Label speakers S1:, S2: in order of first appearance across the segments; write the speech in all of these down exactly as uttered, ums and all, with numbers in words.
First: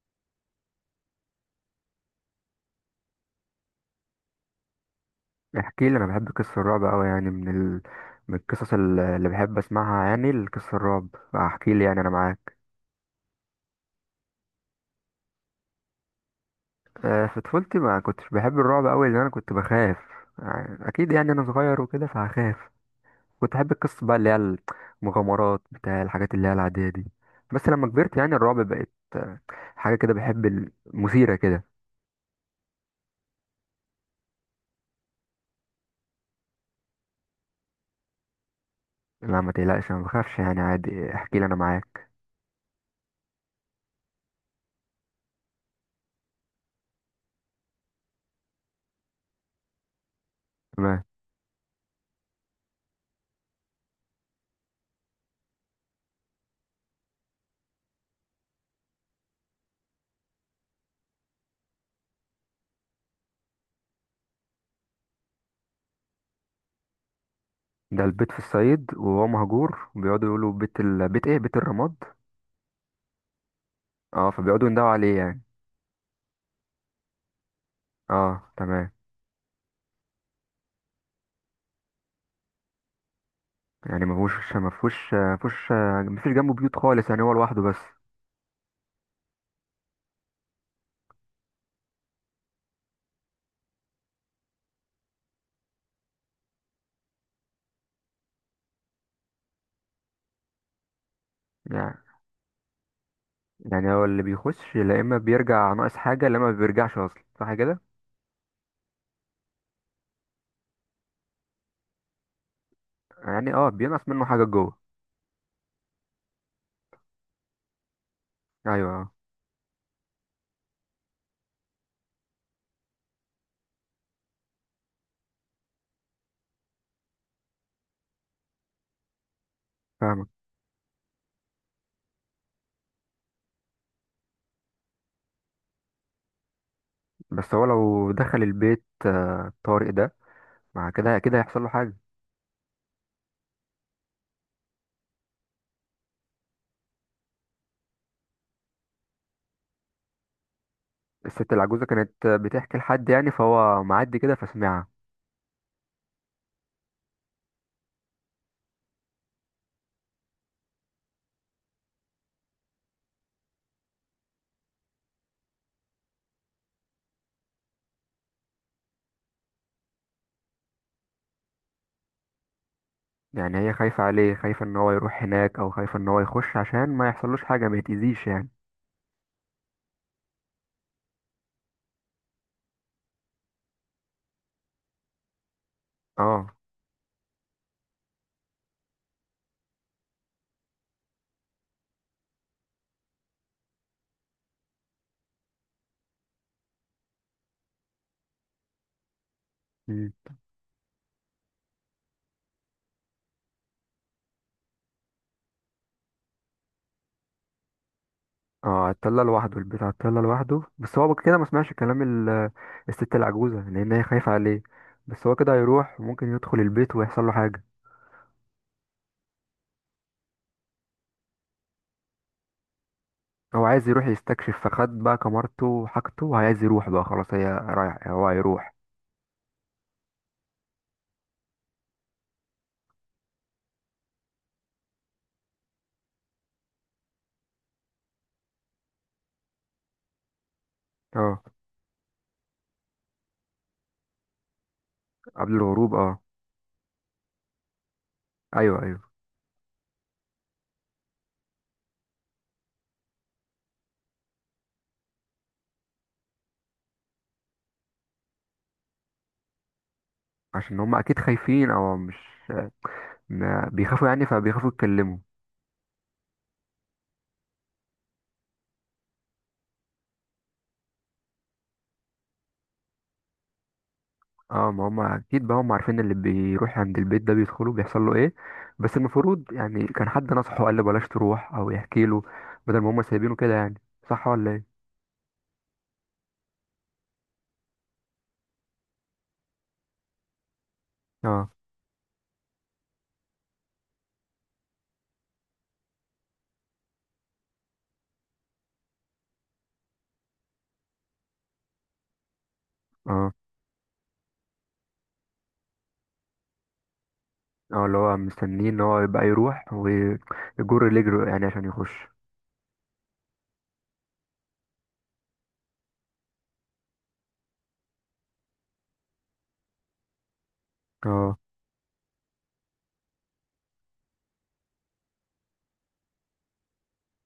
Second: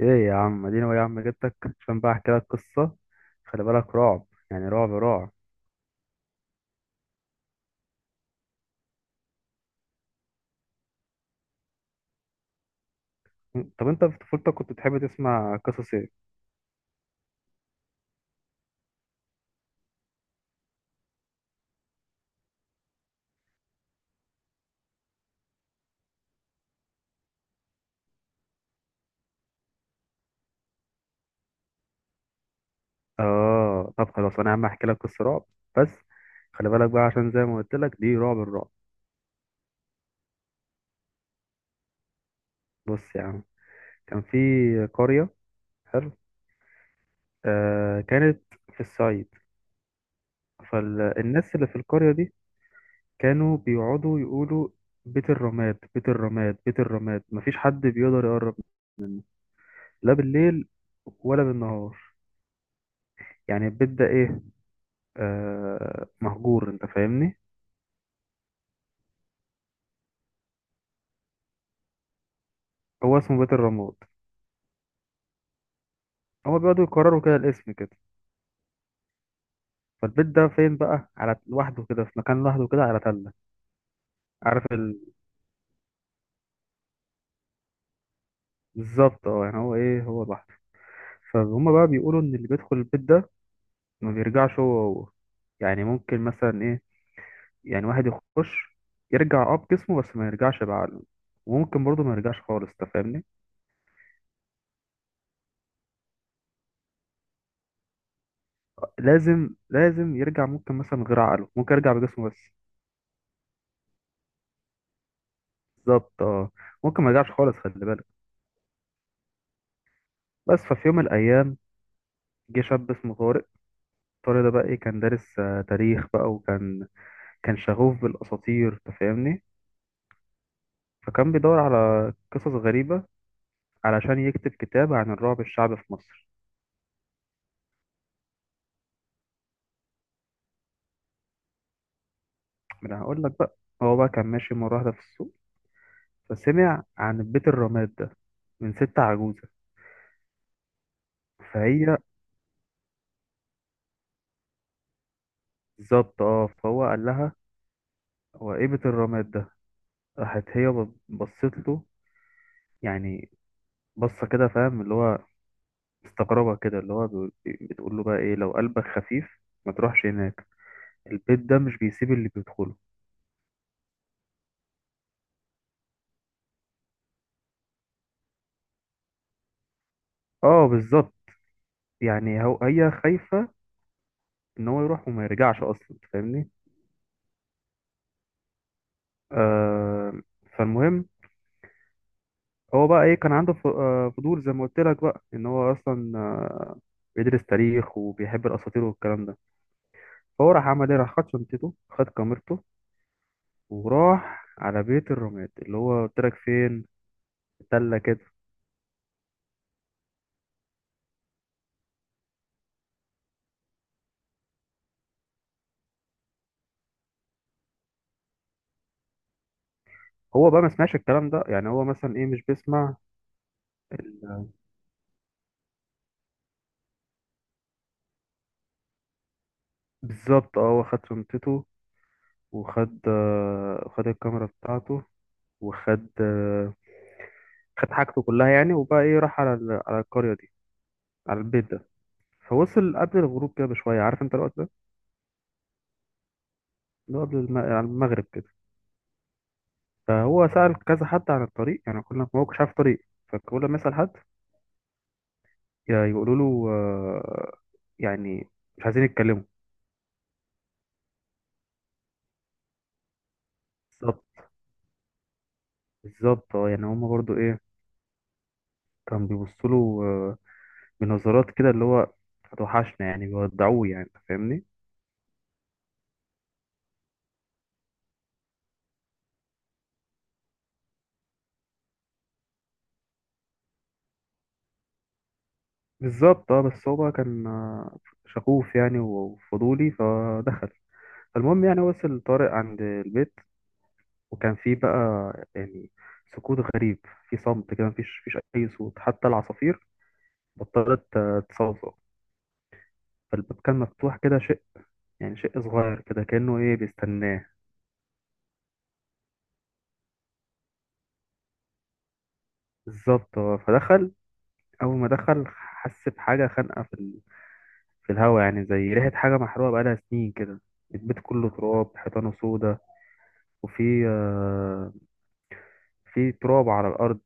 S1: ايه يا عم، اديني هو يا عم، جبتك عشان بقى احكي لك قصه. خلي بالك، رعب يعني رعب رعب.
S2: احكي لي، انا بحب قصص الرعب قوي. يعني من ال... من القصص ال- اللي بحب اسمعها، يعني القصص الرعب. احكي لي، يعني انا معاك.
S1: طب انت في طفولتك كنت بتحب تسمع قصص ايه؟
S2: آه، في طفولتي ما كنتش بحب الرعب قوي لان انا كنت بخاف. يعني اكيد، يعني انا صغير وكده فهخاف. كنت احب القصص بقى اللي هي المغامرات، بتاع الحاجات اللي هي العادية دي. بس لما كبرت، يعني الرعب بقت آه، حاجة كده بحب، المثيرة كده.
S1: اه، طب خلاص، انا يا عم احكي لك قصه رعب بس. خلي بالك بقى، عشان زي ما قلت لك، دي رعب الرعب.
S2: لا، ما تقلقش، انا ما بخافش، يعني عادي. احكي لي، انا معاك.
S1: بص يا عم، كان في قريه، حلو، آه كانت في الصعيد.
S2: تمام.
S1: فالناس اللي في القريه دي كانوا بيقعدوا يقولوا: بيت الرماد، بيت الرماد، بيت الرماد، مفيش حد بيقدر يقرب، لا بالليل ولا بالنهار. يعني البيت ده ايه؟ آه مهجور، انت فاهمني.
S2: ده البيت في الصعيد وهو مهجور بيقعدوا يقولوا بيت ال... بيت ايه، بيت الرماد.
S1: هو اسمه بيت الرماد.
S2: اه، فبيقعدوا يندهوا عليه يعني.
S1: هو بيقعدوا يكرروا كده الاسم كده.
S2: اه، تمام.
S1: فالبيت ده فين بقى، على لوحده كده، في مكان لوحده كده على تلة.
S2: يعني مفهوش
S1: عارف ال...
S2: مفهوش مفهوش. مفيش جنبه بيوت خالص، يعني هو لوحده بس.
S1: بالظبط اه، يعني هو ايه، هو لوحده. فهم بقى بيقولوا ان اللي بيدخل البيت ده ما بيرجعش هو هو، يعني ممكن مثلا ايه، يعني واحد يخش، يرجع اه بجسمه بس ما يرجعش بعقله، وممكن
S2: يعني
S1: برضه ما يرجعش خالص، انت فاهمني.
S2: يعني هو اللي بيخش، لا اما بيرجع ناقص حاجة، لا اما ما بيرجعش اصلا، صح كده؟
S1: لازم لازم يرجع، ممكن مثلا من غير عقله، ممكن يرجع بجسمه بس.
S2: يعني اه، بينقص منه حاجة جوه.
S1: بالظبط اه، ممكن ما يرجعش خالص، خلي بالك.
S2: ايوه، اه.
S1: بس ففي يوم من الأيام جه شاب اسمه طارق. طارق ده بقى إيه، كان دارس آه، تاريخ بقى، وكان كان شغوف بالأساطير، أنت فاهمني.
S2: فاهمك.
S1: فكان بيدور على قصص غريبة علشان يكتب كتاب عن الرعب الشعبي في مصر.
S2: بس هو لو دخل البيت آه، طارق ده، مع كده كده هيحصل له حاجة.
S1: ما أنا هقول لك بقى، هو بقى كان ماشي مرة واحدة في السوق فسمع عن بيت الرماد ده من ست عجوزة.
S2: الست العجوزة
S1: فهي
S2: كانت بتحكي لحد يعني فهو معدي كده فسمعها.
S1: بالظبط اه، فهو قال لها: هو إيه بيت الرماد ده؟ راحت هي بص- بصت له، يعني بصة كده، فاهم اللي هو، استغربها كده، اللي هو بيقول- بتقول له بقى ايه، لو قلبك خفيف ما تروحش هناك، البيت ده مش بيسيب اللي بيدخله.
S2: يعني هي خايفة عليه، خايفة ان هو يروح هناك، او خايفة ان هو يخش عشان ما يحصلوش حاجة، ما يتأذيش يعني.
S1: اه بالظبط، يعني هو هي خايفة ان هو يروح وما يرجعش اصلا، أنت
S2: اه.
S1: فاهمني. آه فالمهم، هو بقى ايه، كان عنده ف- آه، فضول، زي ما قلت لك بقى ان هو اصلا آه، بيدرس تاريخ وبيحب الاساطير والكلام ده. فهو راح عمل ايه، راح خد شنطته، خد كاميرته، وراح على بيت الرماد اللي هو قلت لك، فين التلة كده.
S2: اه، اتطلع لوحده، البيت هتطلع لوحده، بس هو كده ما سمعش كلام ال- الست العجوزة، لأن هي خايفة عليه. بس هو كده هيروح، وممكن يدخل البيت ويحصل له حاجة.
S1: هو بقى ما سمعش الكلام ده، يعني هو مثلا ايه، مش بيسمع.
S2: هو عايز يروح يستكشف، فخد بقى كمارته وحاجته، وعايز يروح بقى خلاص، هي رايح، هو هيروح.
S1: بالظبط اه، هو خد شنطته، وخد آه، خد الكاميرا بتاعته، وخد آه، خد حاجته كلها، يعني وبقى ايه، راح على ال- على القرية دي، على
S2: اه،
S1: البيت ده. فوصل قبل الغروب كده بشوية، عارف انت الوقت ده،
S2: قبل الهروب، اه.
S1: اللي هو قبل الم... على المغرب كده.
S2: ايوه، ايوه.
S1: فهو سأل كذا حد عن الطريق، يعني كنا، ما هو مش عارف طريق. فكل ما يسأل حد يا- يقولوا له، آه، يعني مش عايزين يتكلموا.
S2: عشان هم اكيد خايفين، او مش ما بيخافوا
S1: بالظبط،
S2: يعني فبيخافوا يتكلموا.
S1: بالظبط اه، يعني هما برضو ايه، كانوا بيبصوا له آه، من نظرات كده، اللي هو هتوحشنا، يعني بيودعوه، يعني أنت فاهمني.
S2: اه، ما هم اكيد بقى هم عارفين اللي بيروح عند البيت ده بيدخله بيحصل له ايه. بس المفروض يعني كان حد نصحه قال له بلاش تروح، او يحكي له. بدل ما هم سايبينه كده يعني. صح ولا ايه؟
S1: بالظبط اه، بس هو بقى كان آه، شغوف يعني وفضولي، فدخل.
S2: اه،
S1: المهم، يعني وصل طارق عند البيت، وكان فيه بقى يعني سكوت غريب. في صمت كده، مفيش مفيش أي صوت، حتى العصافير بطلت آه، تصوصو.
S2: اه،
S1: فالباب كان مفتوح كده شيء، يعني شيء صغير كده، كأنه إيه، بيستناه.
S2: اه، اللي هو مستنيه ان هو يبقى يروح ويجر رجله يعني عشان يخش.
S1: بالظبط، آه، فدخل. أول ما دخل حس بحاجة خانقة في في الهوا، يعني زي ريحة حاجة محروقة بقالها سنين كده. البيت
S2: اه،
S1: كله تراب، حيطانه سودا، وفي آه، في تراب على الأرض،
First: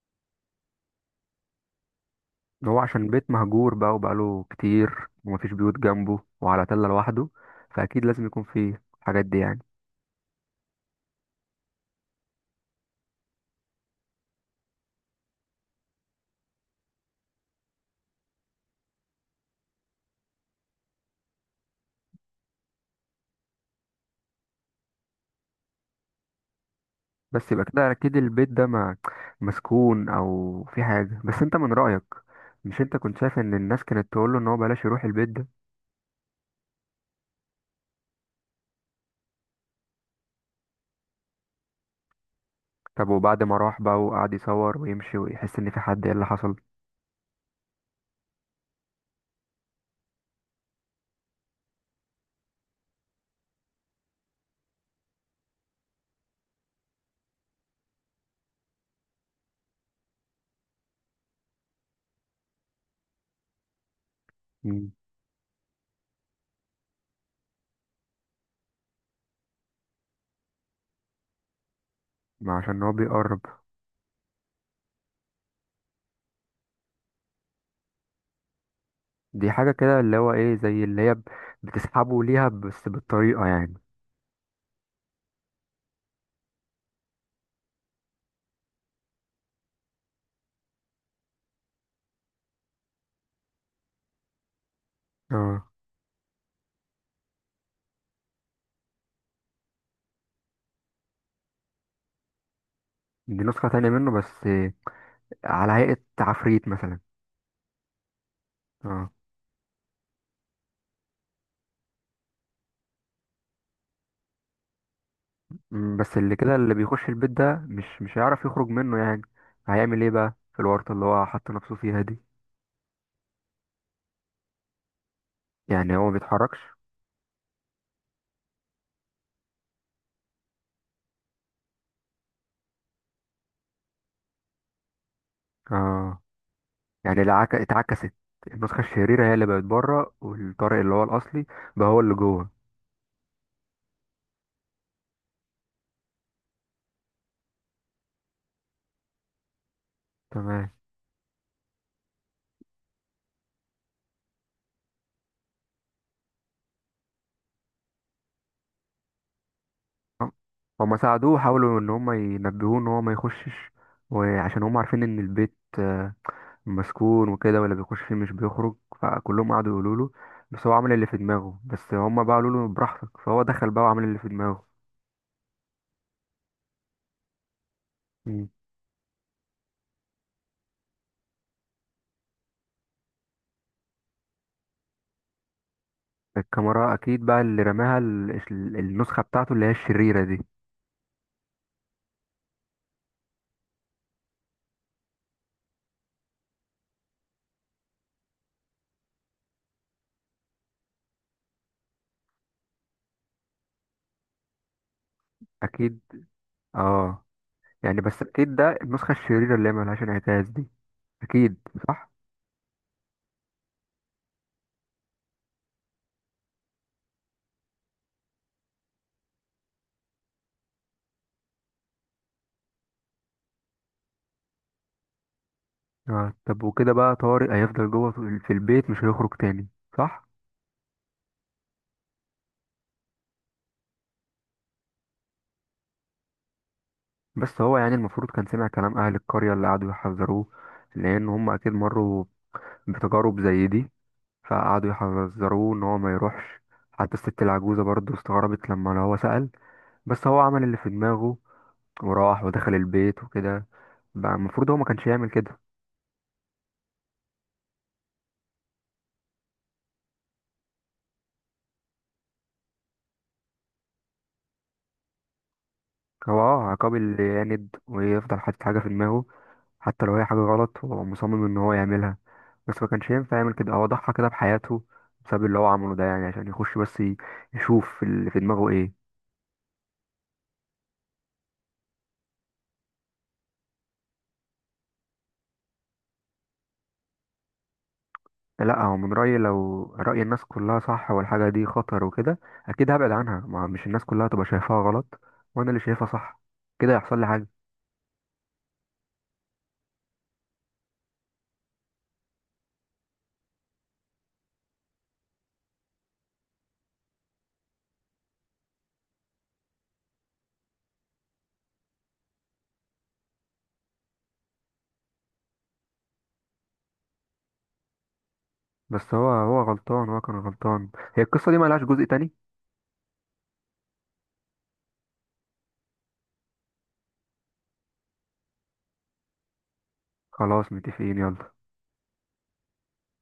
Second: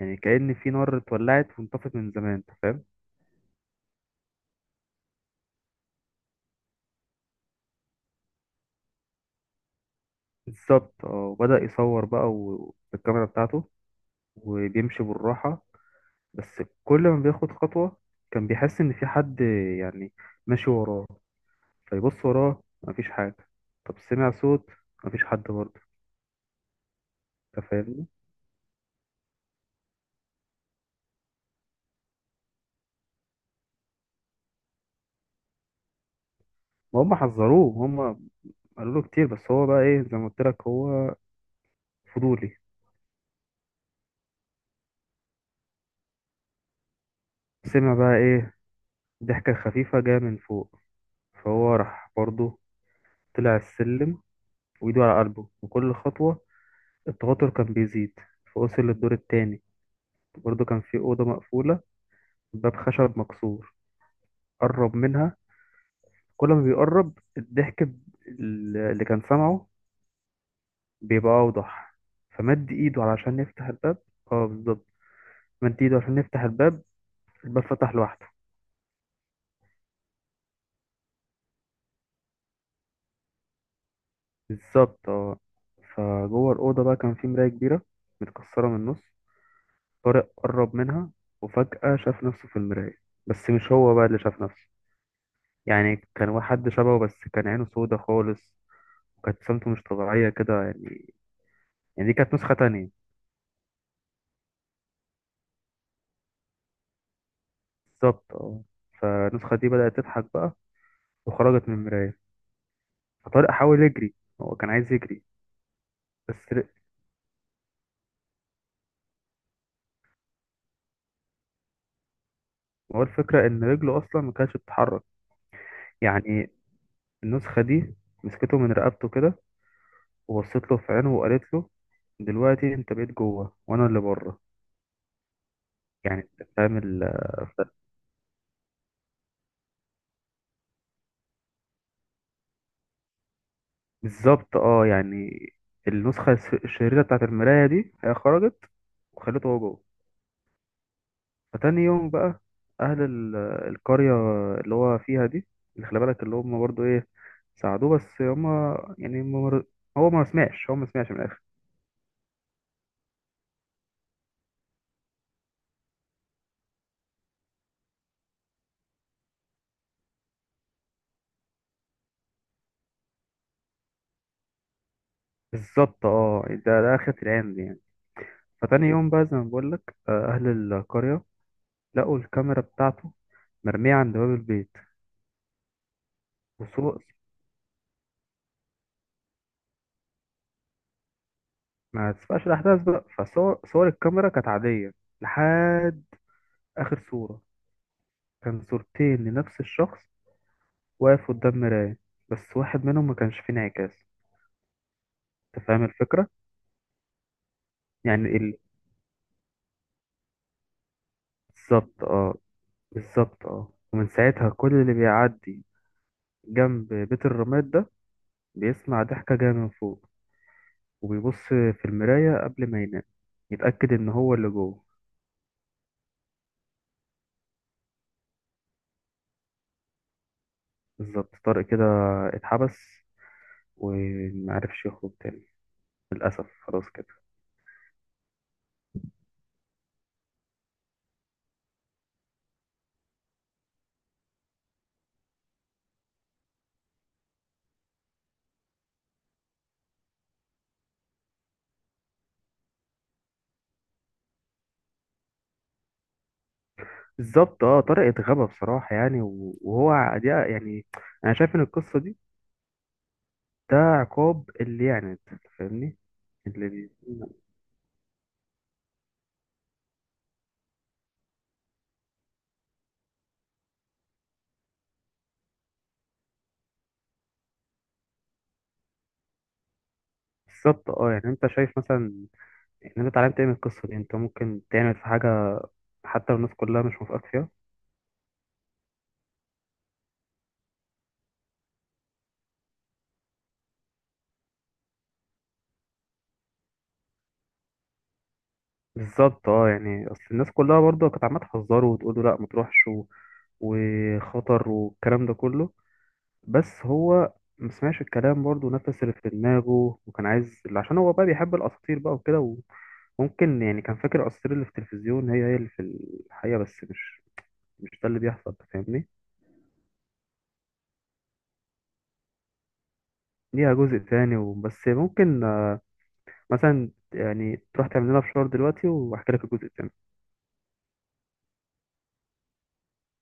S1: يعني كأن في نار اتولعت وانطفت من زمان، انت
S2: هو
S1: فاهم.
S2: عشان بيت مهجور بقى، وبقاله كتير، ومفيش بيوت جنبه، وعلى تلة لوحده. فاكيد لازم يكون فيه الحاجات دي يعني.
S1: بالظبط اه، وبدأ يصور بقى و- بالكاميرا بتاعته، وبيمشي بالراحة. بس كل ما بياخد خطوة، كان بيحس إن في حد، يعني ماشي وراه، فيبص وراه مفيش حاجة. طب سمع صوت، مفيش حد برضه،
S2: بس يبقى
S1: انت
S2: كده
S1: فاهمني.
S2: اكيد البيت ده ما مسكون، او في حاجه، بس انت من رايك. مش انت كنت شايف ان الناس كانت تقول له ان هو بلاش يروح البيت ده؟
S1: ما هم حذروه، هم قالوا له كتير، بس هو بقى ايه، زي ما قلت لك، هو فضولي.
S2: طب وبعد ما راح بقى وقعد يصور ويمشي ويحس ان في حد، ايه اللي حصل؟
S1: سمع بقى ايه، ضحكة خفيفة جاية من فوق، فهو راح برضه طلع السلم وإيده على قلبه، وكل خطوة التوتر كان بيزيد. فوصل للدور التاني، برضه كان في أوضة مقفولة، باب خشب مكسور،
S2: مم.
S1: قرب منها. كل ما بيقرب الضحك ب- اللي كان سامعه بيبقى أوضح،
S2: ما
S1: فمد
S2: عشان هو
S1: إيده
S2: بيقرب.
S1: علشان يفتح الباب. اه بالظبط، مد إيده عشان يفتح الباب، الباب فتح لوحده.
S2: دي حاجه كده اللي هو ايه، زي اللي هي ب- بتسحبه ليها بس بالطريقه يعني.
S1: بالظبط اه، فجوه الأوضة بقى كان في مراية كبيرة متكسرة من النص، طارق قرب منها، وفجأة شاف نفسه في المراية، بس مش هو بقى اللي شاف نفسه.
S2: اه،
S1: يعني كان واحد شبهه، بس كان عينه سودة خالص، وكانت ابتسامته مش طبيعية كده، يعني يعني دي كانت نسخة تانية.
S2: دي نسخه تانية منه، بس على هيئه عفريت مثلا.
S1: بالظبط اه،
S2: اه.
S1: فالنسخة دي بدأت تضحك بقى وخرجت من المراية، فطارق حاول يجري، هو كان عايز يجري.
S2: مم، بس اللي
S1: بس
S2: كده
S1: ر-
S2: اللي بيخش البيت ده مش مش هيعرف يخرج منه يعني. هيعمل ايه بقى في الورطة اللي هو حط نفسه فيها دي؟
S1: هو الفكرة إن رجله أصلا ما كانتش بتتحرك.
S2: يعني هو ما
S1: يعني
S2: بيتحركش.
S1: النسخة دي مسكته من رقبته كده، وبصيت له في عينه وقالت له: دلوقتي انت بقيت جوه وانا اللي بره.
S2: اه،
S1: يعني انت فاهم ال-
S2: يعني العك...
S1: ف-
S2: اتعكست. النسخة الشريرة هي اللي بقت بره، والطارق اللي هو الأصلي بقى هو اللي جوه.
S1: بالظبط اه، يعني النسخة الس- الشريرة بتاعت المراية دي هي خرجت وخلته هو جوه.
S2: تمام.
S1: فتاني يوم بقى، أهل ال- القرية اللي هو فيها دي، اللي خلي بالك اللي هم برضو ايه، ساعدوه بس هم يعني ما مر... هو ما
S2: هم-
S1: سمعش هو ما
S2: هما
S1: سمعش من
S2: ساعدوه،
S1: الآخر.
S2: حاولوا ان هما ينبهوه ان هو ما يخشش. وعشان هما عارفين ان البيت آه، مسكون وكده، واللي بيخش فيه مش بيخرج. فكلهم قعدوا يقولوا له. بس هو عمل اللي في دماغه، بس هما بقى قالوا له براحتك، فهو دخل بقى وعمل اللي في دماغه.
S1: بالظبط اه، يعني ده ده آخرة العين دي يعني.
S2: مم.
S1: فتاني يوم بقى، زي ما بقول لك، آه، أهل القرية لقوا الكاميرا بتاعته مرمية عند باب البيت
S2: الكاميرا
S1: وصور،
S2: اكيد بقى اللي رماها ال- ال- النسخه بتاعته اللي هي الشريره دي.
S1: ما تسبقش الأحداث بقى، فصور صور الكاميرا كانت عادية لحد آخر صورة، كان صورتين لنفس الشخص واقف قدام مراية، بس واحد منهم ما كانش فيه انعكاس، أنت فاهم
S2: اكيد.
S1: الفكرة؟
S2: اه، يعني بس
S1: يعني
S2: اكيد
S1: ال-
S2: ده النسخه الشريره اللي هي ملهاش انعكاس دي. اكيد.
S1: بالظبط
S2: صح.
S1: اه، بالظبط اه، ومن ساعتها كل اللي بيعدي جنب بيت الرماد ده بيسمع ضحكة جاية من فوق، وبيبص في المراية قبل ما ينام يتأكد إن هو اللي جوه.
S2: آه. طب وكده بقى طارق هيفضل جوه في في البيت، مش هيخرج تاني. صح.
S1: بالظبط، طارق كده اتحبس ومعرفش يخرج تاني، للأسف خلاص كده.
S2: بس هو يعني المفروض كان سمع كلام اهل القريه اللي قعدوا يحذروه. لان هم اكيد مروا بتجارب زي دي. فقعدوا يحذروه ان هو ما يروحش. حتى الست العجوزه برضه استغربت لما هو سأل. بس هو عمل اللي في دماغه، وراح ودخل البيت وكده. بقى المفروض هو ما كانش يعمل كده.
S1: بالظبط اه، طارق اتغبى بصراحة يعني، و- وهو ع- دي يعني أنا شايف إن القصة دي، ده عقاب اللي يعني، فاهمني.
S2: هو اه
S1: اللي بي-
S2: عقاب اللي يعند ويفضل حاطط حاجة في دماغه. حتى لو هي حاجة غلط، هو مصمم ان هو يعملها. بس ما كانش ينفع يعمل كده، هو ضحى كده بحياته بسبب اللي هو عمله ده، يعني عشان يخش بس ي- يشوف اللي في دماغه ايه.
S1: بالظبط اه، يعني أنت شايف مثلا إن أنت اتعلمت إيه من القصة دي، أنت ممكن تعمل في حاجة حتى لو الناس كلها مش موافقاك فيها؟
S2: لا، هو من رأيي لو رأي الناس كلها صح والحاجة دي خطر وكده، أكيد هبعد عنها. ما مش الناس كلها تبقى شايفاها غلط وأنا اللي شايفها صح، كده يحصل لي حاجة.
S1: بالظبط اه، يعني أصل الناس كلها برضه كانت عمالة تحذره وتقول له لأ ما تروحش، و- وخطر والكلام ده كله. بس هو ما سمعش الكلام، برضه نفس اللي في دماغه، وكان عايز عشان هو بقى بيحب الاساطير بقى وكده. وممكن يعني كان فاكر الاساطير اللي في التلفزيون هي هي اللي في الحقيقه، بس مش مش ده اللي بيحصل، أنت فاهمني.
S2: بس هو هو غلطان، هو كان غلطان. هي القصة دي ملهاش جزء تاني؟
S1: ليها جزء تاني وبس، ممكن آه، مثلا يعني تروح تعمل لنا فشار دلوقتي واحكي لك الجزء التاني.
S2: خلاص، متفقين، يلا.